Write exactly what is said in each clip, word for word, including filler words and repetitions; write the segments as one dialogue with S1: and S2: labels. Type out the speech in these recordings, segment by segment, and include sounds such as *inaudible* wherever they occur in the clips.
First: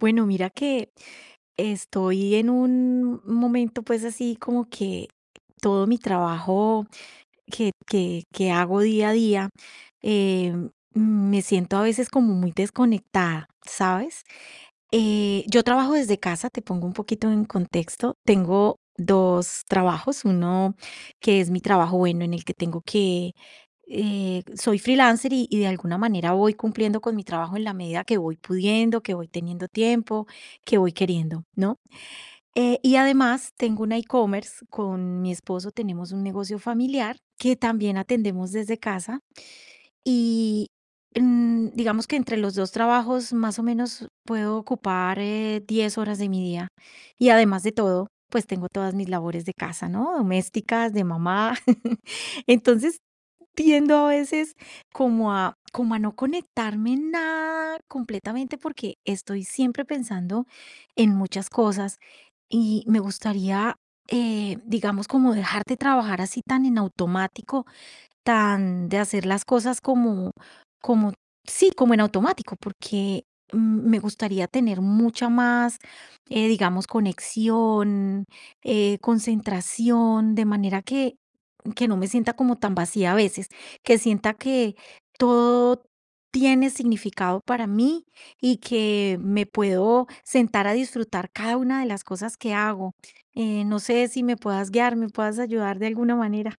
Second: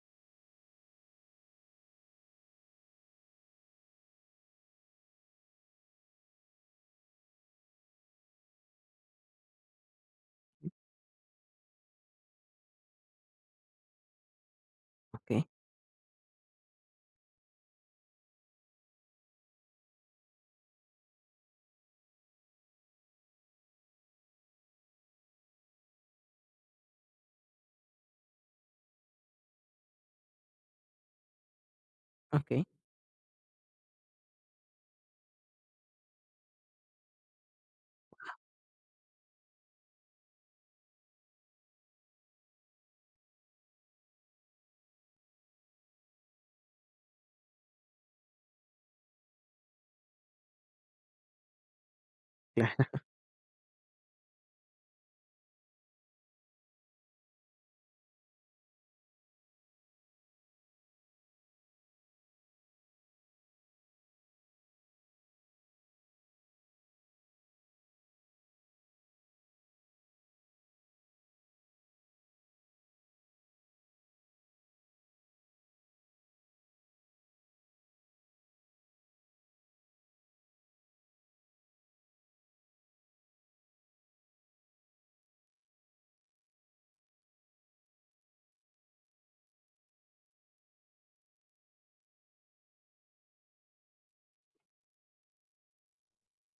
S1: Bueno, mira que estoy en un momento pues así como que todo mi trabajo que, que, que hago día a día, eh, me siento a veces como muy desconectada, ¿sabes?
S2: Okey,
S1: Eh, yo trabajo desde casa, te pongo un poquito en contexto. Tengo dos trabajos, uno que es mi trabajo bueno en el que tengo que, eh, soy freelancer y, y de alguna manera voy cumpliendo con mi trabajo en la medida que voy pudiendo, que voy teniendo tiempo, que voy queriendo, ¿no?
S2: okey.
S1: Eh, y además tengo un e-commerce, con mi esposo tenemos un negocio familiar que también atendemos desde casa y mm, digamos que entre los dos trabajos más o menos puedo ocupar eh, diez horas de mi día. Y además de todo, pues tengo todas mis labores de casa, ¿no? Domésticas, de mamá. *laughs*
S2: Cla
S1: Entonces
S2: *laughs*
S1: tiendo a veces como a como a no conectarme en nada completamente porque estoy siempre pensando en muchas cosas y me gustaría, eh, digamos, como dejar de trabajar así tan en automático, tan de hacer las cosas como como sí, como en automático, porque, mm, me gustaría tener mucha más, eh, digamos, conexión, eh, concentración, de manera que que no me sienta como tan vacía a veces, que sienta que todo tiene significado para mí y que me puedo sentar a disfrutar cada una de las cosas que hago. Eh, no sé si me puedas guiar, me puedas ayudar de alguna manera.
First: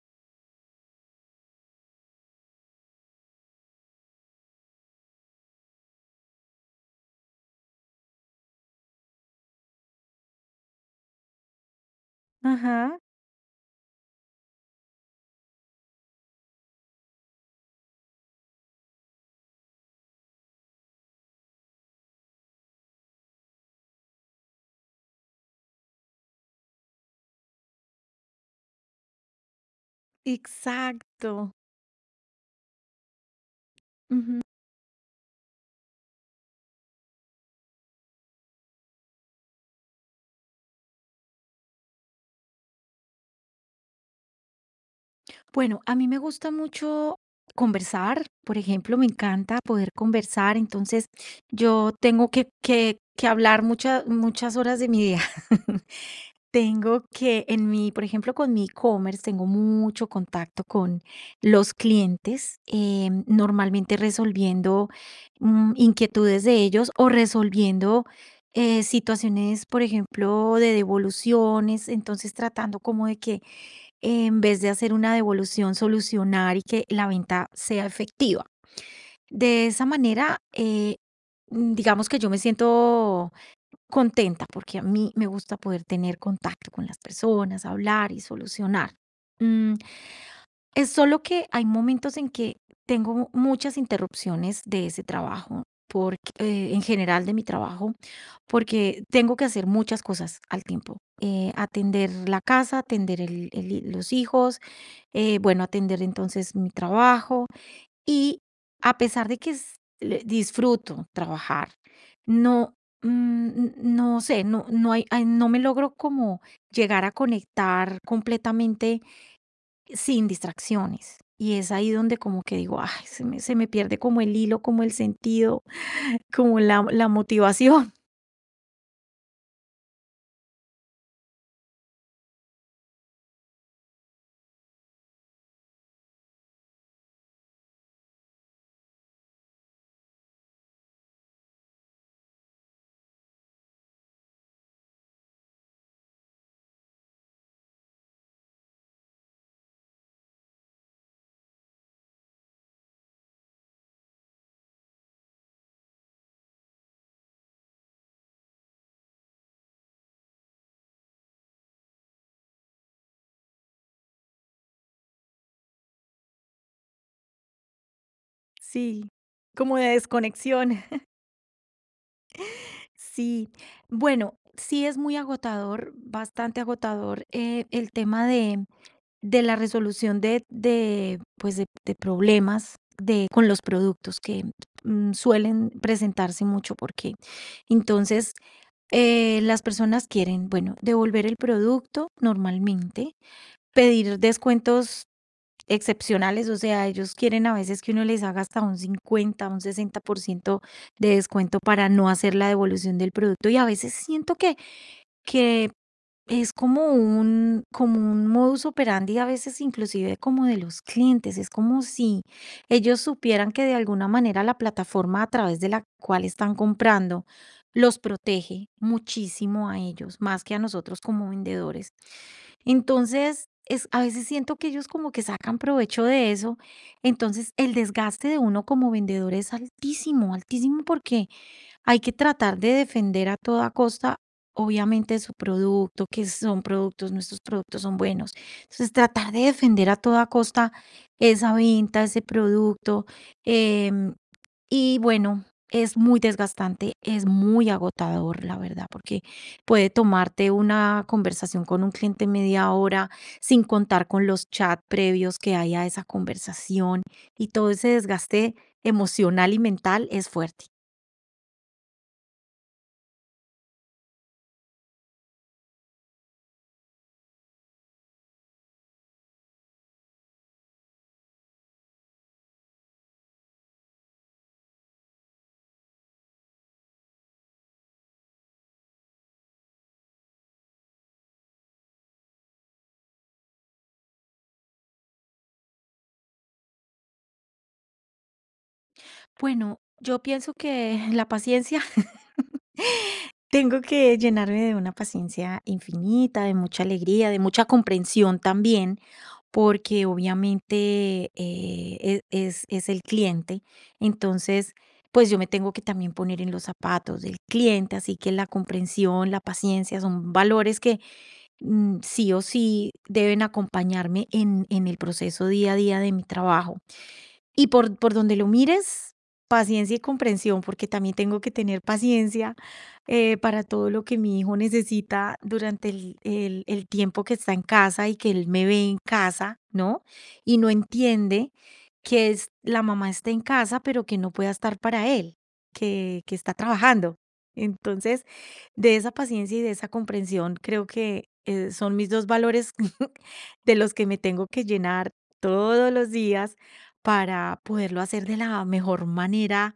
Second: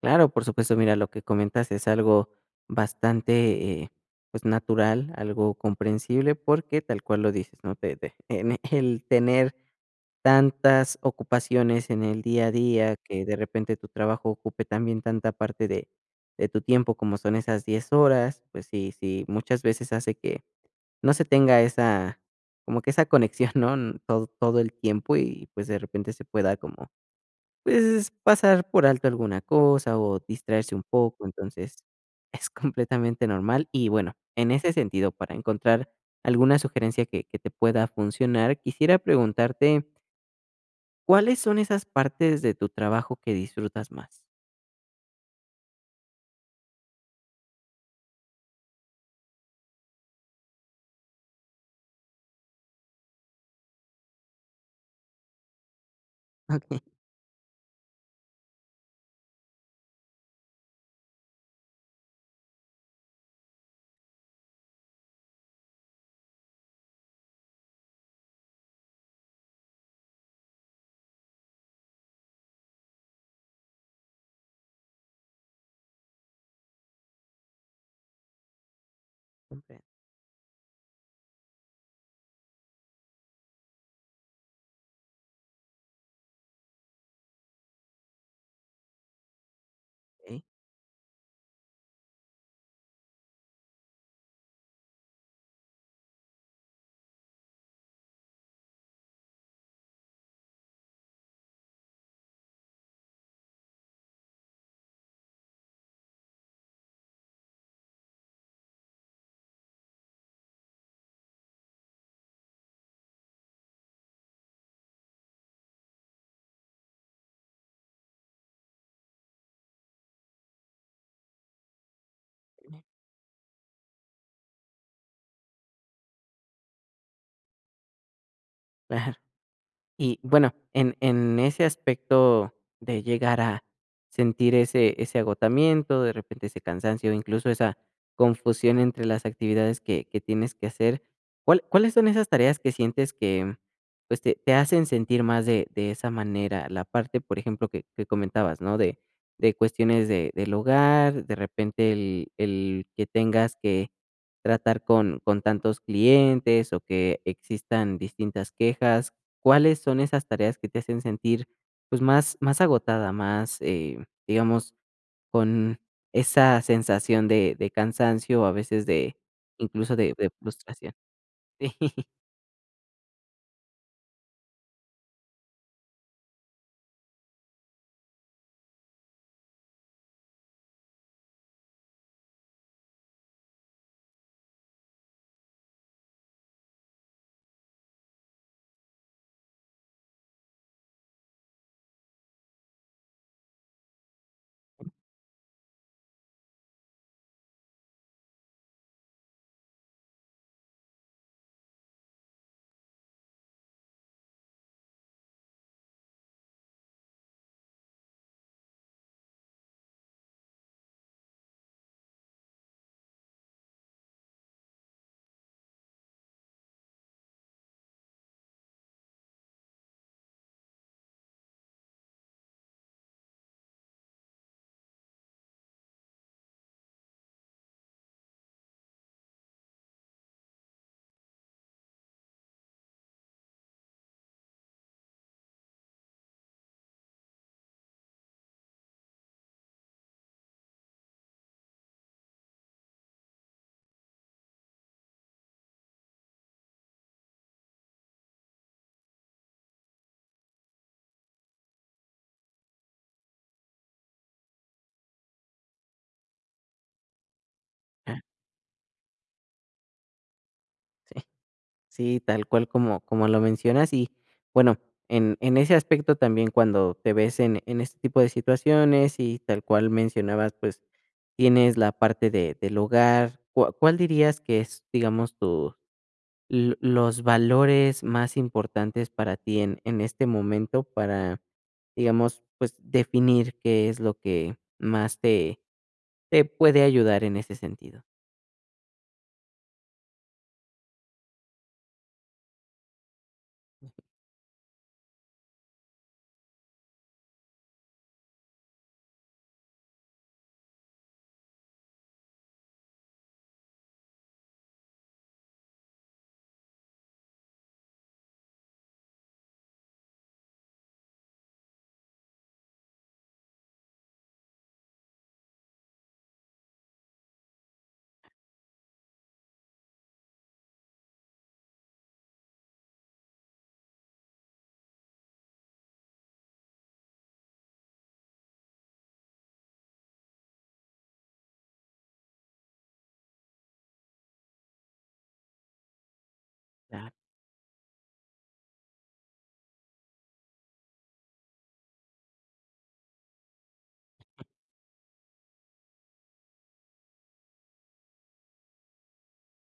S2: claro, por supuesto. Mira, lo que comentas es algo bastante, eh, pues, natural, algo comprensible, porque tal cual lo dices, ¿no? Te te en el tener tantas ocupaciones en el día a día,
S1: Ajá.
S2: que de repente tu trabajo ocupe también tanta parte de de tu tiempo, como son esas diez horas, pues sí, sí, muchas veces hace que no se tenga esa como que esa conexión, ¿no? Todo todo el tiempo y, pues, de repente se pueda como pues, es pasar por alto alguna cosa o distraerse un poco,
S1: Exacto.
S2: entonces es completamente normal. Y bueno,
S1: Ujú.
S2: en ese sentido, para encontrar alguna sugerencia que que te pueda funcionar, quisiera preguntarte, ¿cuáles son esas partes de tu trabajo que disfrutas más?
S1: Bueno, a mí me gusta mucho conversar, por ejemplo, me encanta poder conversar, entonces yo tengo que, que, que hablar muchas muchas horas de mi día. *laughs*
S2: *laughs* Okey,
S1: Tengo que en mi, por ejemplo, con mi e-commerce, tengo mucho contacto con los clientes, em, normalmente resolviendo, mm, inquietudes de ellos o resolviendo, eh, situaciones, por ejemplo, de devoluciones, entonces tratando como de que en vez de hacer una devolución, solucionar y que la venta sea efectiva. De
S2: comprendo,
S1: esa manera, eh, mm, digamos que yo me siento contenta, porque a mí me gusta poder tener contacto con las personas, hablar y solucionar. Mm,
S2: okey,
S1: es solo que hay momentos en que tengo muchas interrupciones de ese trabajo, porque, eh, en general de mi trabajo, porque tengo que hacer muchas cosas al tiempo. Eh, atender la casa, atender el- el- los hijos, eh, bueno, atender entonces mi trabajo, y a pesar de que s le disfruto trabajar, no, mm, n no sé, no no hay hay no me logro como llegar a conectar completamente sin distracciones. Y es ahí donde como que digo: "Ay, se me se me pierde como el hilo, como el sentido, *laughs* como la la motivación". *laughs*
S2: claro. Y bueno, en en ese aspecto de llegar a sentir ese ese agotamiento, de repente ese cansancio, incluso esa confusión entre las actividades que que tienes que hacer, ¿cuál cuáles son esas tareas que sientes que, pues, te te hacen sentir más de de esa manera? La parte, por ejemplo, que que comentabas, ¿no? De de cuestiones de del hogar, de repente el el que tengas que tratar con con tantos clientes o que existan distintas quejas. ¿Cuáles son esas tareas que te hacen sentir, pues, más más agotada, más, eh, digamos, con esa sensación de de cansancio, o a veces
S1: Sí,
S2: de,
S1: como de
S2: incluso, de de
S1: desconexión.
S2: frustración? *laughs*
S1: Sí, bueno, sí es muy agotador, bastante agotador, eh, el tema de, de la resolución de, de, pues de, de problemas de, con los productos que mm, suelen presentarse mucho porque entonces eh, las personas quieren, bueno, devolver el producto normalmente, pedir descuentos excepcionales, o sea, ellos quieren a veces que uno les haga hasta un cincuenta, un sesenta por ciento de descuento para no hacer la devolución del producto y a veces siento que que es como un, como un modus operandi a veces inclusive como de los clientes. Es como si ellos supieran que de alguna manera la plataforma a través de la cual están comprando los protege muchísimo a ellos, más que a nosotros como vendedores. Entonces, es, a veces siento que ellos como que sacan provecho de eso. Entonces, el desgaste de uno como vendedor es altísimo, altísimo porque hay que tratar de defender a toda costa, obviamente, su producto, que son productos, nuestros productos son buenos. Entonces, tratar de defender a toda costa esa venta, ese producto. em, y bueno, es muy desgastante, es muy agotador, la verdad, porque puede tomarte una conversación con un cliente media hora sin contar con los chats previos que hay a esa conversación y todo ese desgaste emocional y mental es fuerte.
S2: Sí, sí, sí, tal cual como como lo mencionas. Y, bueno, en en ese aspecto también cuando te ves en en este tipo de situaciones y tal cual mencionabas, pues, tienes la parte de del hogar, ¿cuá cuál dirías que es, digamos, tu l- los valores más importantes para ti en, en este momento para, digamos, pues definir qué es lo que más te, te, puede ayudar en ese sentido.
S1: Bueno, yo pienso que la paciencia, *laughs* tengo que llenarme de una paciencia infinita, de mucha alegría, de mucha comprensión también, porque obviamente eh, e- es, es el cliente. Entonces, pues yo me tengo que también poner en los zapatos del cliente, así que la comprensión, la paciencia son valores que mm, sí o sí deben acompañarme en, en el proceso día a día de mi trabajo. Y por, por donde lo mires, paciencia y comprensión, porque también tengo que tener paciencia eh, para todo lo que mi hijo necesita durante el, el- el tiempo que está en casa y que él me ve en casa, ¿no? Y no entiende que es, la mamá está en casa, pero que no pueda estar para él, que, que está
S2: Claro.
S1: trabajando. Entonces, de esa paciencia y de esa comprensión, creo que eh, son mis dos valores *laughs* de los que me tengo que llenar todos los días para poderlo hacer de la mejor manera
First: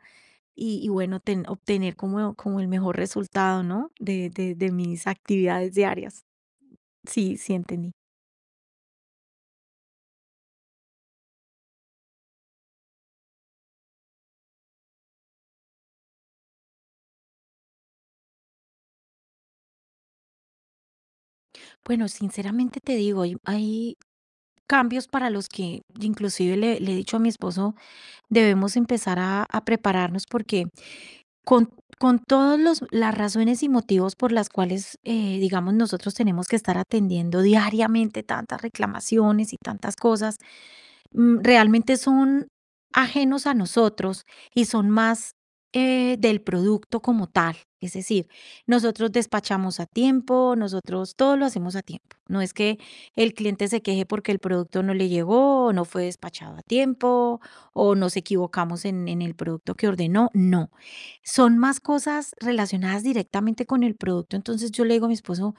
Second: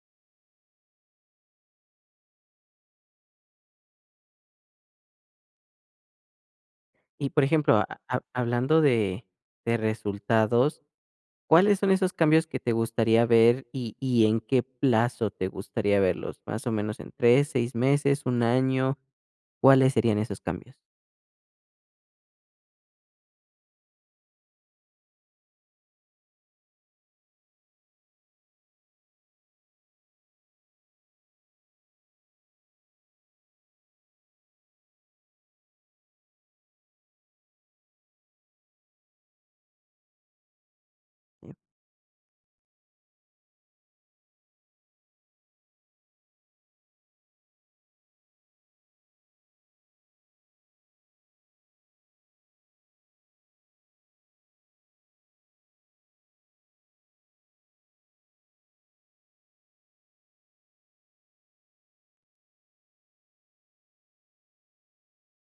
S1: y, y bueno, ten- obtener como, como el mejor resultado, ¿no? De, de, de mis actividades diarias.
S2: Y
S1: Sí,
S2: por
S1: sí,
S2: ejemplo,
S1: entendí.
S2: a- a- hablando de, de, resultados, ¿cuáles son esos cambios que te gustaría ver y, y en qué plazo te gustaría verlos? Más o menos en tres, seis meses, un año, ¿cuáles serían esos cambios?
S1: Bueno, sinceramente te digo, hay, hay cambios para los que inclusive le, le he dicho a mi esposo, debemos empezar a, a prepararnos porque con, con todas las razones y motivos por las cuales, eh, digamos, nosotros tenemos que estar atendiendo diariamente tantas reclamaciones y tantas cosas, mm,
S2: Sí.
S1: realmente son ajenos a nosotros y son más eh, del producto como tal. Es decir, nosotros despachamos a tiempo, nosotros todo lo hacemos a tiempo. No es que el cliente se queje porque el producto no le llegó, o no fue despachado a tiempo, o nos equivocamos en, en el producto que ordenó. No, son más cosas relacionadas directamente con el producto. Entonces yo le digo a mi esposo,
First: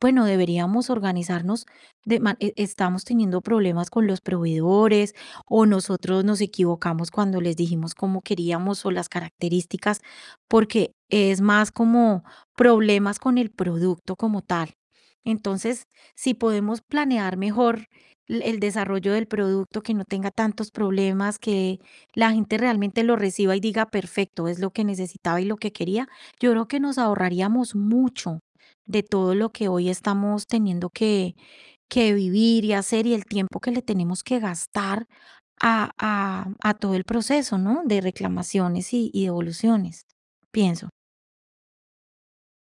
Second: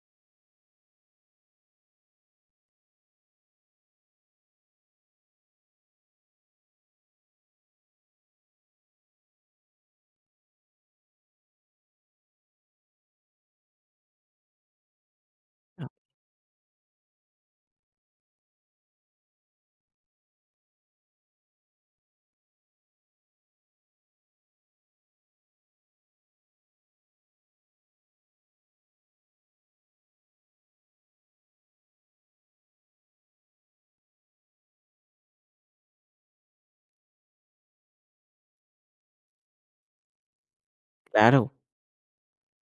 S1: bueno, deberíamos organizarnos de man- e- estamos teniendo problemas con los proveedores o nosotros nos equivocamos cuando les dijimos cómo queríamos o las características, porque es más como problemas con el producto como tal. Entonces,
S2: Ah,
S1: si podemos planear mejor l- el desarrollo del producto, que no tenga tantos problemas, que la gente realmente lo reciba y diga, perfecto, es lo que necesitaba y lo que quería, yo creo que nos ahorraríamos mucho de todo lo que hoy estamos teniendo que vivir y hacer y el tiempo que le tenemos que gastar a, a- a todo el proceso, ¿no? De reclamaciones y, y devoluciones, pienso.
S2: claro.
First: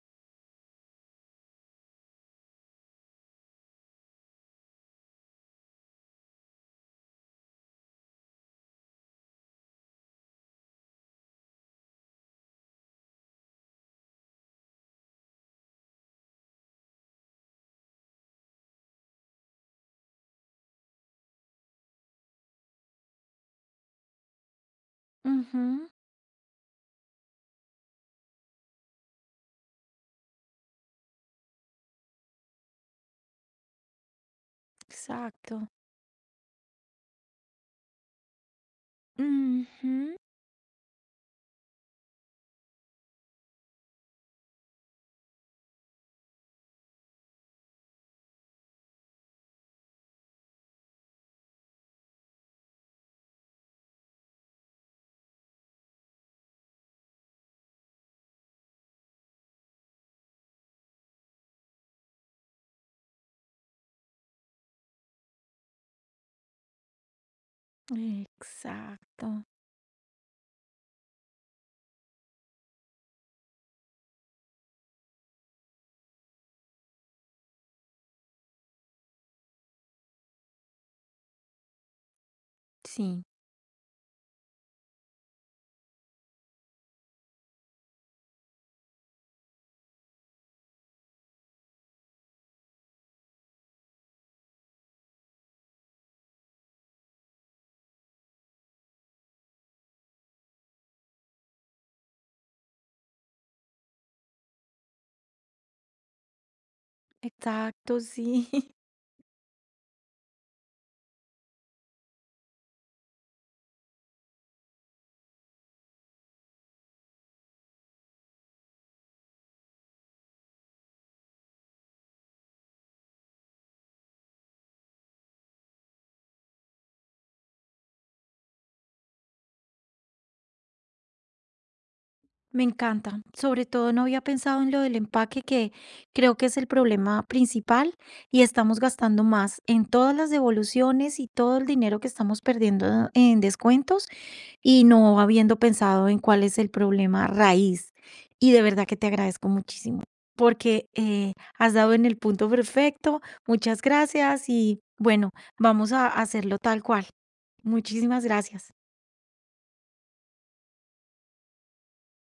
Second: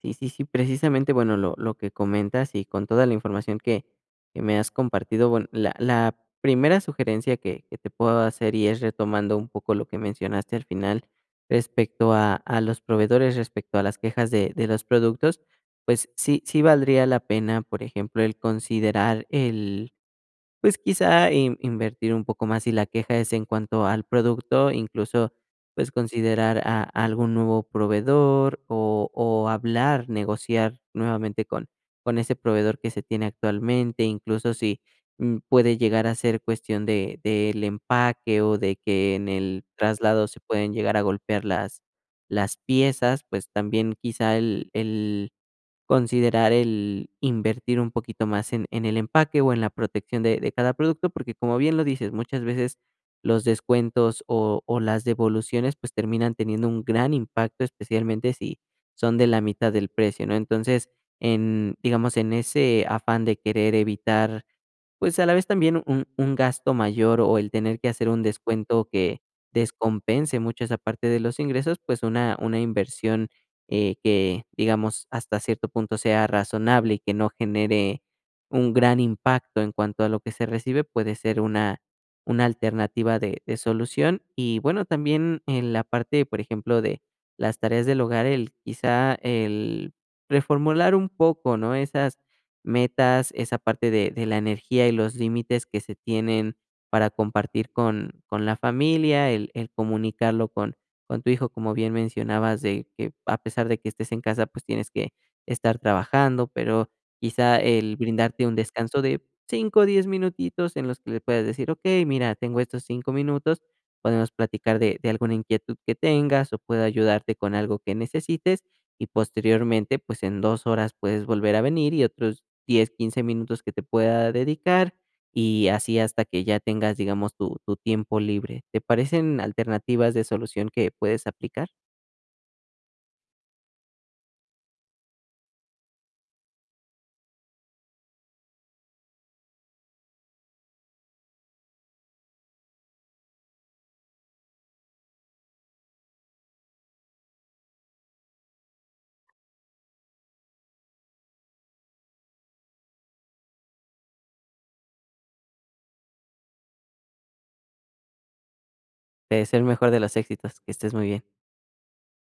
S2: Sí, sí, sí, precisamente, bueno, lo, lo, que comentas y con toda la información que, que me has compartido, bueno, la, la, primera sugerencia que, que te puedo hacer y es retomando un poco lo que mencionaste al final respecto a, a, los proveedores, respecto a las quejas de, de los productos, pues sí, sí valdría la pena, por ejemplo, el considerar pues quizá in invertir un poco más si la queja es en cuanto al producto, incluso,
S1: Ujú,
S2: pues, considerar a a algún nuevo proveedor o o hablar, negociar nuevamente con con ese proveedor que se tiene actualmente, incluso si, mm,
S1: exacto.
S2: puede llegar a ser cuestión de del empaque o de que en el
S1: Ujú,
S2: traslado se pueden llegar a golpear las las piezas, pues, también quizá el el considerar el invertir un poquito más en, en, el empaque o en la protección de, de cada producto, porque como bien lo dices, muchas veces los descuentos o, o las devoluciones pues terminan teniendo un gran impacto, especialmente si son de la mitad del precio, ¿no? Entonces, en, digamos, en ese afán de querer evitar pues, a la vez también un un gasto mayor o el tener que hacer un descuento que
S1: exacto.
S2: descompense mucho esa parte de los ingresos, pues, una una inversión, eh, que, digamos, hasta cierto punto sea razonable y que no genere un gran impacto en cuanto a lo que se recibe, puede ser una una alternativa
S1: Sí,
S2: de de solución. Y bueno, también en la parte, por ejemplo, de las tareas del hogar, el quizá el reformular un poco, ¿no? Esas metas, esa parte de de la energía y los límites que se tienen para compartir con con la familia, el el comunicarlo con con tu hijo, como bien mencionabas, de que a pesar de que estés en casa, pues tienes que estar trabajando, pero quizá el
S1: exacto,
S2: brindarte
S1: sí.
S2: un
S1: *laughs*
S2: descanso de cinco o 10 minutitos en los que le puedas decir: "Okey, mira, tengo estos cinco minutos, podemos platicar de de alguna inquietud que tengas o puedo ayudarte con algo que necesites", y posteriormente, pues en dos horas puedes volver a venir y otros diez quince minutos que te pueda dedicar y así hasta que ya tengas, digamos, tu, tu, tiempo libre. ¿Te parecen alternativas de solución que puedes aplicar?
S1: Me encanta. Sobre todo no había pensado en lo del empaque, que creo que es el problema principal y estamos gastando más en todas las devoluciones y todo el dinero que estamos perdiendo en descuentos y no habiendo pensado en cuál es el problema raíz. Y de verdad que te agradezco muchísimo porque eh, has dado en el punto perfecto. Muchas gracias y bueno, vamos a hacerlo tal cual. Muchísimas gracias.
S2: Te deseo el mejor de los éxitos, que estés muy bien.